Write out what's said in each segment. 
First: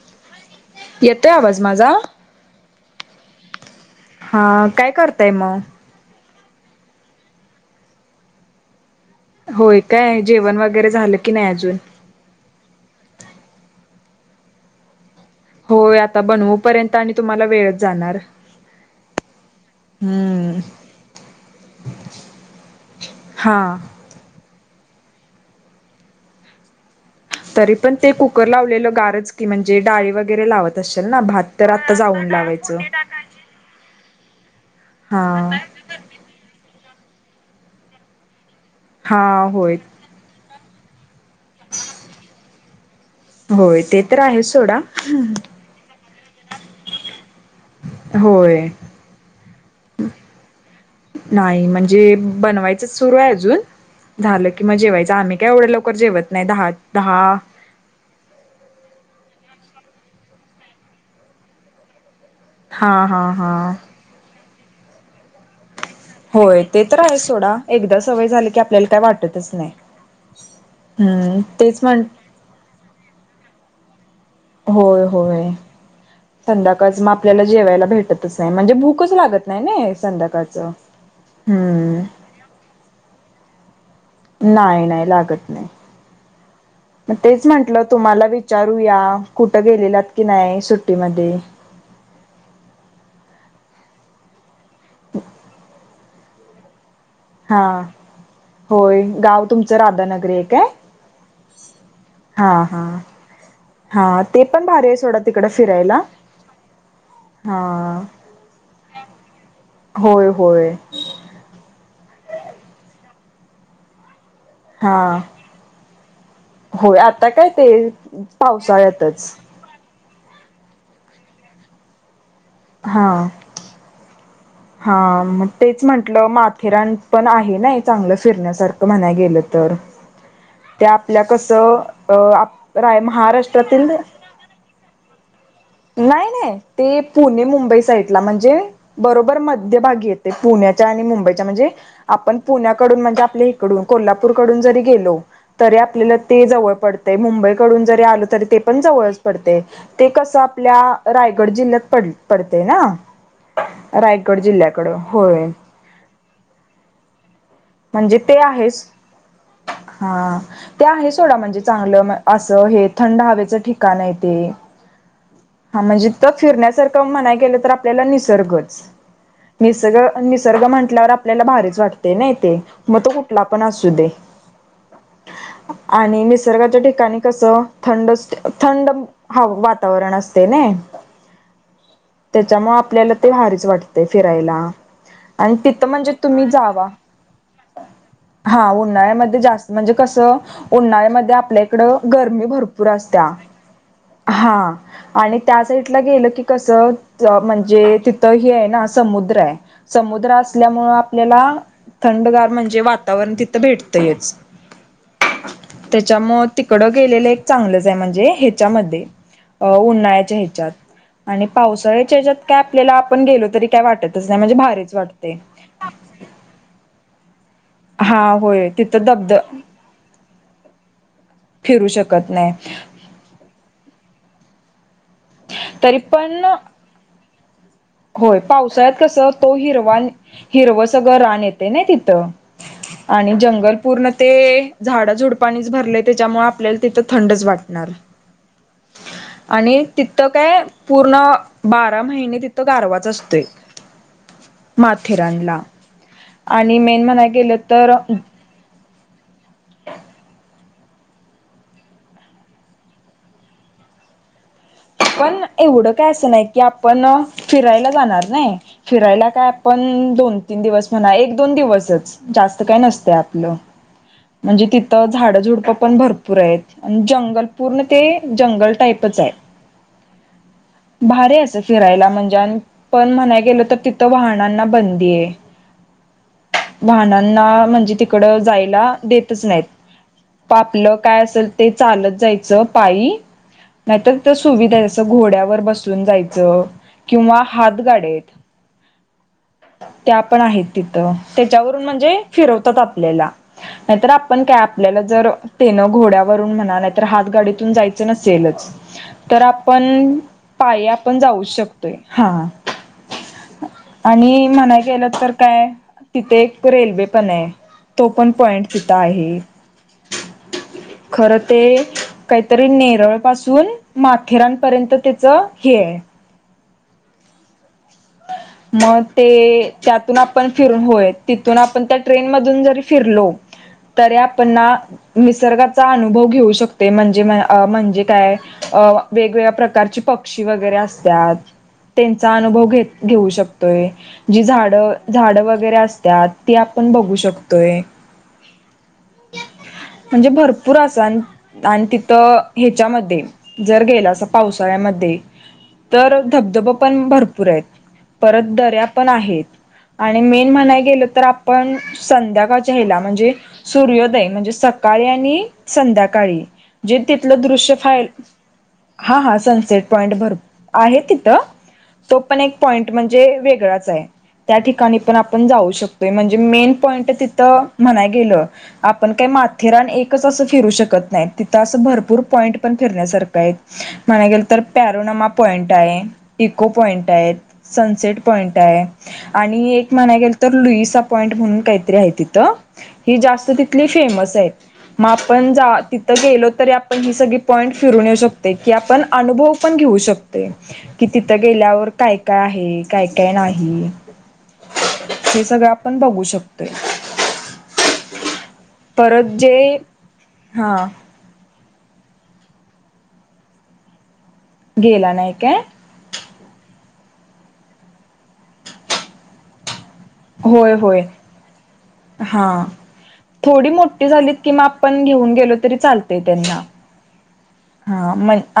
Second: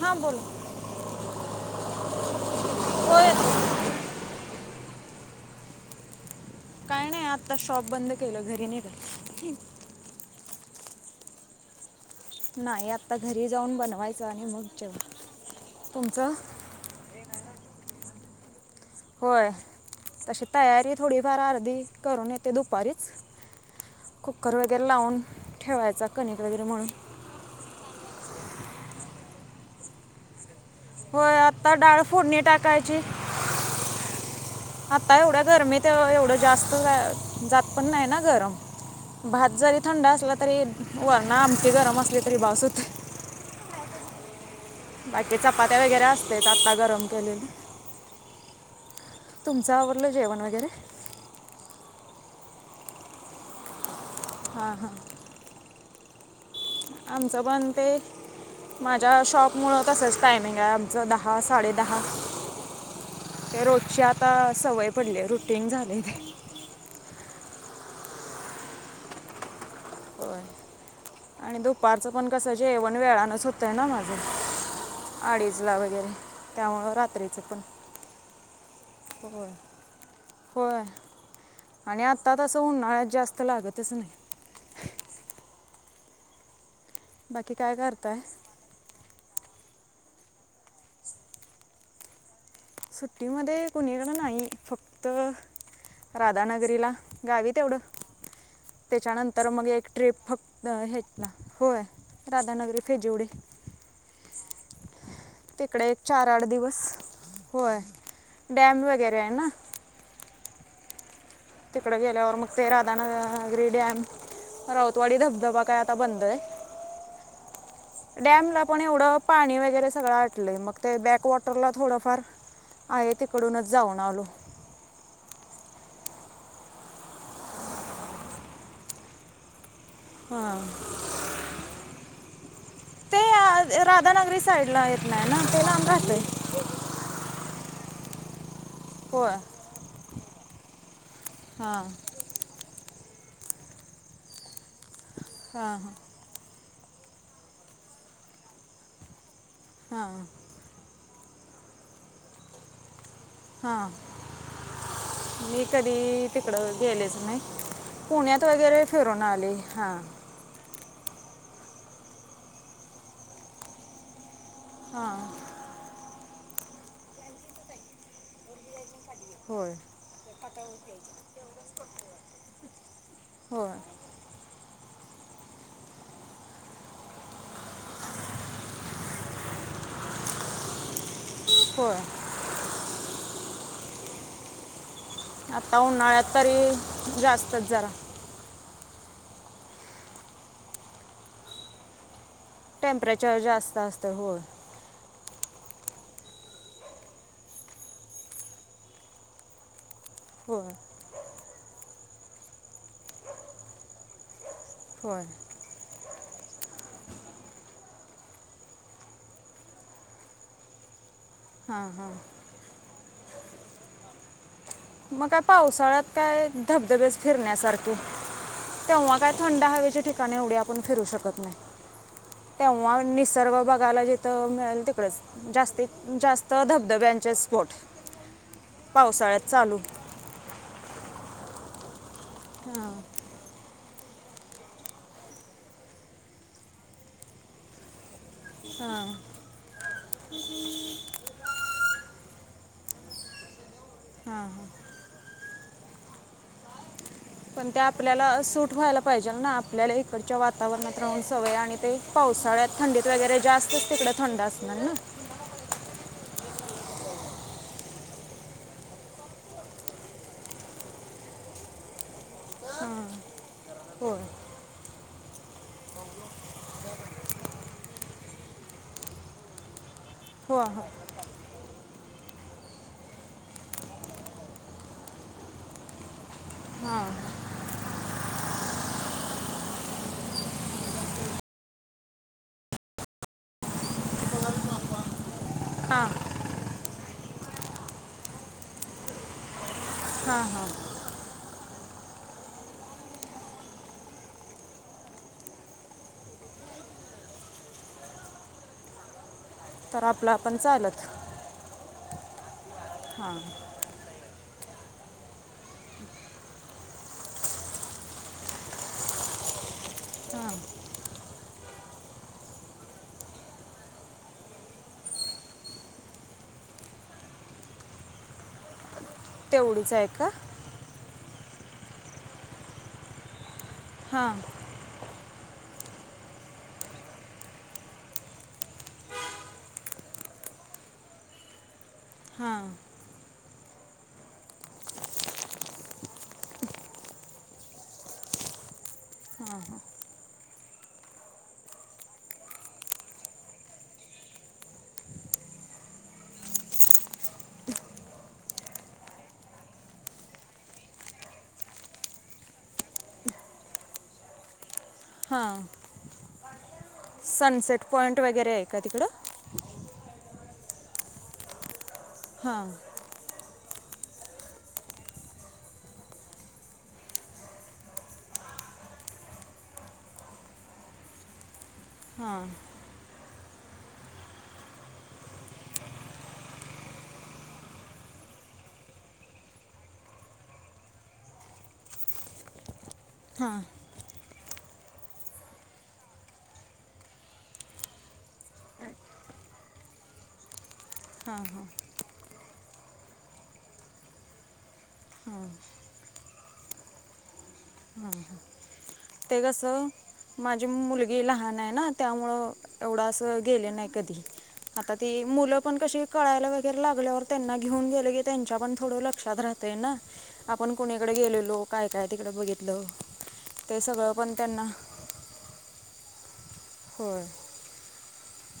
हां बोला येतोय आवाज माझा. होय येतोय हा ऽऽऽकाय करताय मग, काय नाईआता शॉप बंद केलं, घरीऽऽ होय काय,, जेवण वगैरे झालं की नाही अजून, नाही आता घरी जाऊन बनवायचं आणि मग जेवऽऽ होय आता बनवू पर्यंत आणि तुम्हाला वेळच जाणार. होय,, तशी हम्म तयारी थोडीफार अर्धी करून येतोय दुपारीच. हां कर वगैरे लावून, ठेवायचा, कणिक वगैरे मळून. तरी पण ते कुकर लावलेलं गारच की म्हणजे डाळी वगैरे लावतऽऽ तशील ना होय भात तर आत्ता आता डाळ जाऊन लावायचं. आता एवढ्या हा गरमी ते एवढं जास्त. अं ऽ, जात पण नाही ना गरम,, हा भात होय. जरी थंड असला तरीऽऽ वरनं आमटी गरम असली तरी बास हुतयऽ होय ते तर आहेचऽऽ बाकी चपात्या वगैरे असतयच आता गरम केलेली. होय,, तुमचं आवरलं जेवण वगैरे नाही म्हणजेऽऽ बनवायचंच सुरू आय अजून,, झालं की हां मग हां जेवायचं,,, आम्ही काय एवढं लवकर जेवत नाही दहाऽऽ आमचं पण ते,, माझ्या शॉपऽऽ मुळं तसंच टायमिंग हाय आमचं,, दहा, साडे दहा. हा हा ते हा रोजची आताऽऽ सवय पडलीय, रुटीन झालय. होय, ते तर आहेच सोडा,, एकदा सवय झाली की आपल्याला काय वाटतच नाइ. वय, म्हण दुपारचं पण कसं जेवण वेळानच होतंय ना माझं. होय, होय, अडीचला वगैरे त्यामुळं संध्याकाळच म रात्रीचं आपल्याला पण जेवायला भेटतचं आय म्हणजे भूऽऽ कुच लागत होय नाई नाइ संध्याकाळचं? होय हं. आणि आत्ता तसं उन्हाळ्यात जास्त लागतच नाही नाही, नाही, लागत नाई. म तेच बाकी काय म्हंटलं करताय तुम्हाला विचारूया, कुठं गे लेल्यात की नाई, सुट्टीमध्ये? सुट्टीमध्ये कुणीकडं नाही. फक्त राधानगरीला. गावी हा तेवढं होय गाव त्याच्यानंतर मग तुमचं एक ट्रिप राधानगरी आहे काय फक्त हेच ना. होय. हा राधाानगरी हा भेजउडे - - हा ते पण भारी हाय सोडा - - तिकडे एक चार, आठ दिवस. हा होय. डॅम वगैरे हायना. होय होय. तिकडे गेल्यावर मग ते राधानगरी डॅम राऊतवाडी हा धबधबा काय आता बंद हाय. होय. आता काय ते पण एवढं पावसाळ्यातच पाणी वगैरे [unintelligible] मग ते बॅकवॉटरला थोडंफार हा आहे तिकडूनच जाऊन आलो. हा मग तेच म्हंटलं माथेरान पण आहे ना चांगलं फिरण्यासारखं म्हणाय गेलं तर हां त्या आपल्या कस अ - - राय ते अ, महाराष्ट्रातील राधानगरी साईडला येत नाही ना ते लांब राहते नाही, नाही. ते पुणे मुंबई - - साइटला म्हणजे होय बरोबर मध्य भगी येतयं पुण्याच्या आणि मुंबईच्या म्हणजे हां आपण पुण्यात कडुन म्हणजे आपल्या इकडून कोल्हापूर कडून जरी गेलो हां तरी हां आपल्याला जवळ - - पडतयं मुंबईकडून जरी आल तरी ते पण जवळ पडतयं ते हां कस आपल्या - - रायगड जिल्ह्यात पड पडतयं ना? हा. रायगड जिल्ह्याकडं होय मी कधी तिकडं गेलेच नाय. म्हणजे ते आहेच हा ते आहे सोडा म्हणजे - - चांगलं असं हे थंड हवेचं ठिकाण आहे ते - हां - हा म्हणजे तथ फिरण्यासारखं म्हणाय गेलं तर आपल्याला निसर्गच. होय निसग निसर्ग म्हंटल्यावर आपल्याला भारीच वाटतयं नाई ते मग तो कुठला पण होय असू दे. [inaudible] आणि निसर्गाच्या ठिकाणी कस - - थंडच थंड ह वातावरण असतयंनि- होय - त्याच्यामुळ आपल्याला ते भारीच वाटतयं फिरायला. आणि आता तिथं म्हणजे उन्हाळ्यात तुम्ही जावा. तरी जास्तच जरा हा. उन्हाळ्यामध्ये जास्त - - म्हणजे कस उन्हाळ्यामध्ये आपल्याहिकडं गर - - मी भरपुर असत्या टेम्परेचर जास्त असतं होय हां. आणि त्या सा इटला गेलं की कस म्हणजे तिथं हे हाय ना समुद्र हाय. समुद्र होय असल्यामुंळ आपल्याला थंडगार म्हणजे वातावरण तिथं भेटतंयच. होय त्याच्यामुळं तिकड गेलेलं एक चांगलंच हाय म्हणजे ह्याच्यामध्ये उन्हाळ्याच्या ह्याच्यात आणि हां हां पावसाळ्याच्या हेच्यात काय आपल्याला आपण गेलो तरी काय वाटतच नाही म्हणजे भा मग काय पावसाळ्यात काय धबधबेस फिरण्यासारखे - हा होय - तिथं तेव्हा काय धबध थंड हवेच्या ठिकाणी एवढे आपण फिरू शकत - - नाही फिरू शकत नाही तेव्हा निसर्ग बघायला जेथं मिळेल तिकडेचं जास्तीत तरी पण जास्त धबधब्यांचे स्पोट. पावसाळ्यात हो. चालू हरवा हिरव सगळं रान येत नई तिथ हां आणि जंगल पूर्ण ते झाडाझुडपाणीच भरलय त्याच्यामुळे आपल्याला तिथं थंडच वाटणार. हा. आणि तिथं काय पूर्ण बारा महिने तिथं गारवाच असतोय. हां हां माथेरानला आणि मेन म्हणाय गेलं पण ते तर आपल्याला सूट व्हायला पाहिजे ना? आपल्याला इकडच्या वाता वरणात राहून सवय आणि ते पावसाळ्यात थंडीत वगैरे जास्तच तिकडं थंड असणार ना. पण एवढं काय असं ना, की आपण फिरायला जाणार नई फिरायला काय आपण दोन तीन दिवस म्हणा एक दोन दिवसच जास्त काय हां नसते आपलं. होय म्हणजे तिथं झाड झुडप पण भरपूर आहेत आणि जंगल पूर्ण ते जंगल टाईपच हो भारी असं फिरायला म्हणजे पण म्हणाय गेल तर तिथं वाहनांना बंदी आहे. हां वाहनांना म्हणजे तिकड जायला देतच नाहीत. आपआपलं काय असेल ते चालत जायचं पायी नाहीतर सुविधा जस घोड्यावर बसून हां जायचं. किंवा हात गाडेत त्या पण हां आहेत हां तिथं. त्याच्यावरून म्हणजे फिरवतात आपल्याला. नाहीतर आपण काय आपल्याला जर तेन घोड्यावरून म्हणा नाहीतर हात गाडीतून जायचं नसेलच [inaudible] तर तर आपण आपलं आपण पायी चालत आपण जाऊच शकतोय हा. हां आणि म्हणाय गेलं तर काय तिथे एक रेल्वे पण आहे. तो पण पॉइंट तिथं आहे. हां खर ते काहीतरी नेरळ पासून माथेरानपर्यंत त्याच हे आहे. मग ते तेवढीच आहे त्यातून का आपण फिरून होय. तिथून आपण त्या ट्रेन मधून जरी फिरलो तरी हां आपण ना निसर्गाचा अनुभव घेऊ शकते म्हणजे म्हणजे काय वेगवेगळ्या प्रकारची प पक्षी वगैरे असतात त्यांचा हां अनुभव घेत घेऊ शकतोय जी झाडं झाड वगैरे असत्यात ती आपण बघू शकतोय. हा हा म्हणजे भरपूर अस आणि तिथ ह्याच्यामध्ये जर गेलासा पावसाळ्या म मध्ये तर धबधब पण भरपूर आहेत. परत दऱ्या पण आहेत. आणि मेन म्हणाय गेलं तर आपण संध्याकाळच्या ह्याला म्हणजे सूर्योदय म्हणजे स सकाळी आणि हां संध्याकाळी जे तिथलं दृश्य सनसेट फायल पॉईंट वगैरे आहे का तिकडं हा हा सनसेट. पॉइन्ट भर आहे तिथ तो पण एक हां पॉइन्ट म्हणजे वेगळाच आहे. त्या ठिकाणी पण आपण जाऊ शकतोय म्हणजे मेन पॉईंट तिथं म्हणाय गेलं आपण काय माथेरान एकच अस फिरू शकत नाही तिथ अस भरपूर हां पॉईंट पण फिरण्यासारखं आहेत. म्हणाय गेल नंतर पॅरोनामा पॉइंट आहे इको पॉइंट आहेत. सनसेट पॉइंट आहे आणि एक म्हणाय गेल तर लुईसा पॉईंट म्हणून आहे काहीतरी तीथ. ही जास्त हां तिथली फेमस आहे. मग आपण तिथ गेलो तरी आपण ही सगळी पॉइंट फिरून येऊ शकते की आपण अनुभव पण घेऊ शकतोय की तिथ हां हां गेल्यावर काय काय आहे काय काय नाही. हे सगळं आपण बघू शकतोय. परत ते जे कस माझी हा मुलगी लहान आहे. ना त्यामुळं एवढं असं गेले नाही कधी. आता गेला ती नाही मुलं काय पण कशी कळायला वगैरे लागल्यावर त्यांना घेऊन गेलं की त्यांच्या पण थोड लक्षात राहतय ना आपण होय होय कुनिकडे गेलेलो काय. काय तिकडं हा. बघितलं. थोडी ते मोठी सगळं पण झालीत किं त्यांना आपण घेऊन गेलो तरी चालते त्यांना. होय.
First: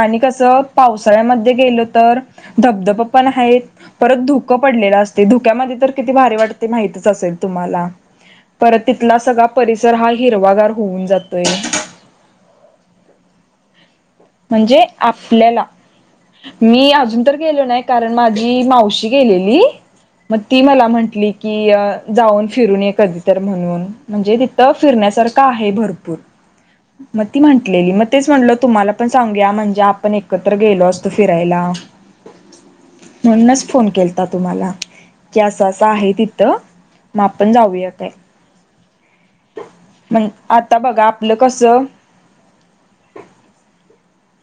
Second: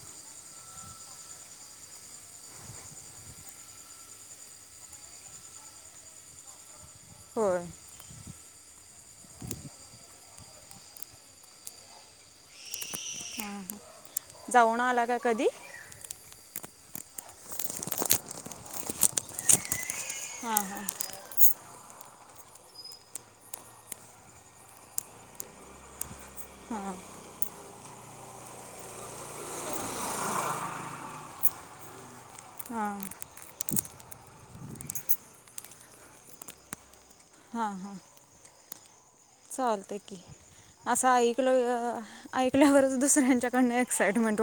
आणि कस पावसाळ्यामध्ये गेल तर धबधब पण आहेत. परत धुक पडलेलं असते धुक्यामध्ये तर किती भारी वाटते माहतीच असेल होय तुम्हाला. हां परत तिथला सगळा परिसर हा हिरवागार होऊन जातोय [inaudible] हां जाऊन म्हणजे आला का कधी आपल्याला मी अजून तर गेलो नाही कारण माझी मावशी गेलेली मग हां ती हां मला म्हटली की अ जाऊन फिरून कधी तर म्हणून म्हणजे तिथं फिरण्यासारखं आहे भरपूर मग ती म्हटलेली मग तेच म्हटलं तुम्हाला आपण सांगूया म्हणजे आपण एकत्र गेलो असतो फिरायला हां म्हणूनच फोन केलता तुम्हाला की असं असं आहे तिथं माग आपण हां हां जाऊयात आहे चालते की बघा असं आपलं ऐकल कसं ऐकल्यावरच दुसऱ्यांच्याकडन एक्साइटमेट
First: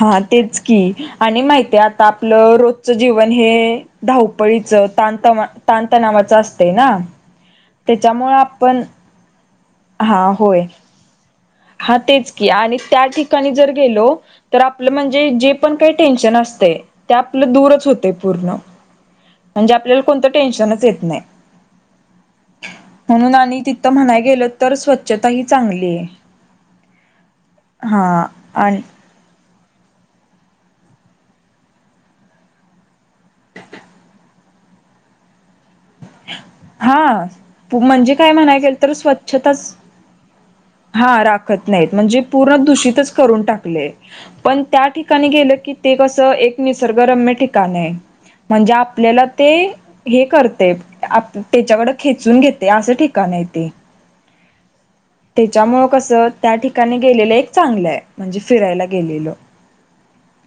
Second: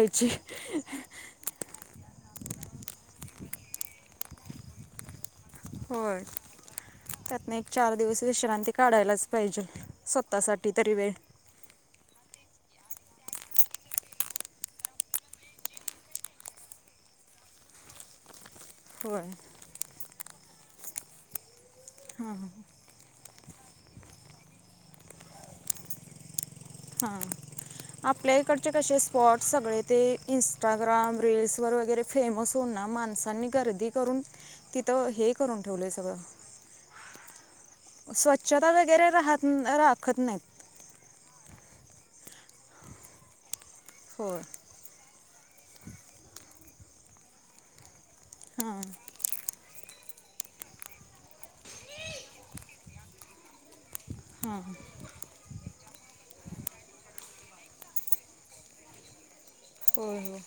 हा तेच की आणि माहितीय आता आता आपलं रोजचं जीवन हे धावपळीच तत तणतणावाचं असते ना त्यातन एक चार दिवस त्याच्यामुळे विश्रांती आपण काढायलाच पाहिजे हा होय स्वतःसाठी तरी वेळ हा तेच की आणि त्या ठिकाणी जर गेलो तर आपलं म्हणजे जे पण काही टेन्शन असते ते आपलं दूरच होते पूर्ण होय म्हणजे आपल्याला कोणतं टेन्शनच येत नाही हां म्हणून आणि तिथं म्हणाय गेलं तर स्वच्छता ही चांगली आहे हा हा आपल्याकडचे आणि कसे स्पॉर्ट सगळे ते इंस्टाग्राम रीलस वर वगैरे फेमस होन ना माणसांनी गर्दी करून तिथं हे करून ठेवलंय सगळं हा म्हणजे काय म्हणाय स्वच्छता गेल तर वगैरे राहत स्वच्छताच राखत नाहीत हा नाही म्हणजे पूर्ण दूषित करून टाक होय पण त्या ठिक ठिकाणी गेलं की ते कसं एक निसर्गरम्य ठिकाण आहे म्हणजे हां आपल्याला ते हे करते त्याच्याकड खेचून घेते असं ठिकाण य तेे हां त्याच्यामुळं कसं त्या ठिकाणी गेलेलं एक चांगलं आहे म्हणजे फिरायला गेलेलं हो हो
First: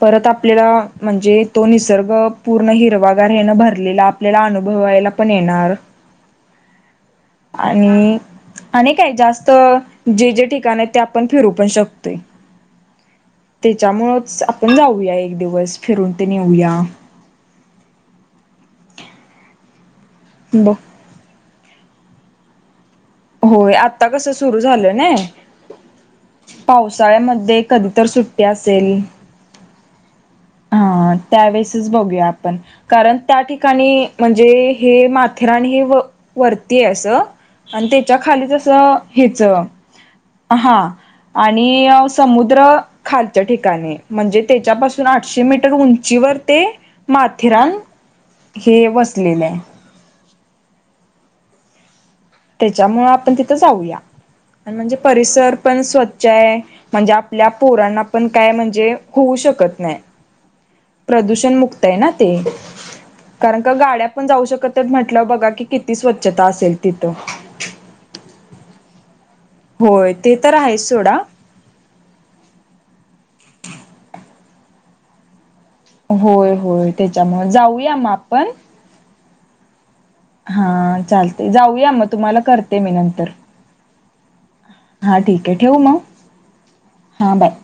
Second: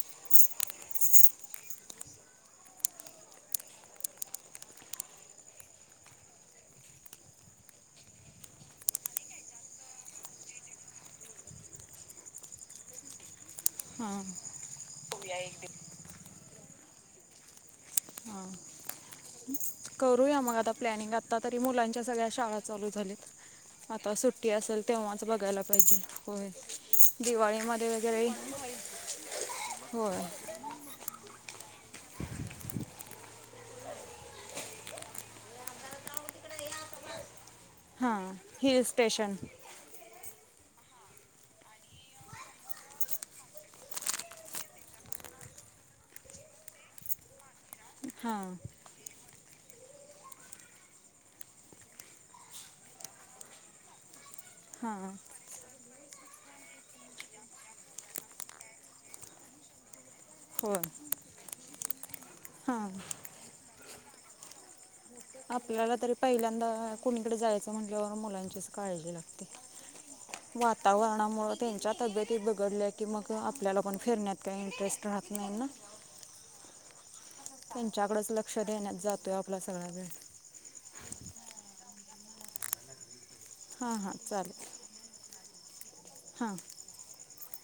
परत आपल्याला म्हणजे तो निसर्ग पूर्ण हिरवागार हेण भरलेला आपल्याला अ अनुभवायला पण येणार भदरदलर आणि आणि काय जास्त जे जे ठिकाण आहे ते आपण फिरू पण शकतोय हां त्याच्यामुळेच आपण जाऊ ऊया एक दिवस फिरून ते नऊया हां करूया मग आता प्लॅनिंग आता तरी मुलांच्यागळ्या शाळा चालू होय आता कसं सुट्टी सुरू असेल झालं नाय तेव्हाच बघायला पाहिजे होय पावसाळ्यामध्ये दिवाळीमध्ये कधी तर सुट्टी असेल हो त्यावेळेसच बघू आपण कारण त्या ठिकाणी म्हणजे हे माथेरान हे वरती अस त्याच्या हां खालीच अस हिल स्टेशन हच हा आणि समुद्र खालच्या ठिकाणी म्हणजे त्याच्यापासून आठ आठशे मीटर उंचीवर ते माथेरान हां हे वसलेले आहे त्याच्यामुं आपण तिथं जाऊया आणि म्हणजे हां परिसर पण स्वच्छ आहे म्हणजे आपल्या पोरांना पण काय म्हणजे होऊ शकत नाही होय प्रदूषण मुक्त आहे ना ते हां कारण का गाड्या पण जाऊ शकत बघा की आपल्याला किती तरी स्वच्छता असेल पहिल्यांदा कुणीकडे जायचं म्हटल्यावर मुलांचीच काळजी लागते होय ते तर आहेच सोडा च्या तब्येती बघडल्या की मग आपल्याला पण फिरण्यात काही इंटरेस्ट राहत नाही ना होय होय त्याच्यामु जाऊया मग त्यांच्याकडेच आपण लक्ष देण्यात जातो आहे आपला सांला आहे हा चालते जाऊया मग तुम्हाला करते मी नंतर हा हा चालेल ते ठेव मग हा हां बाय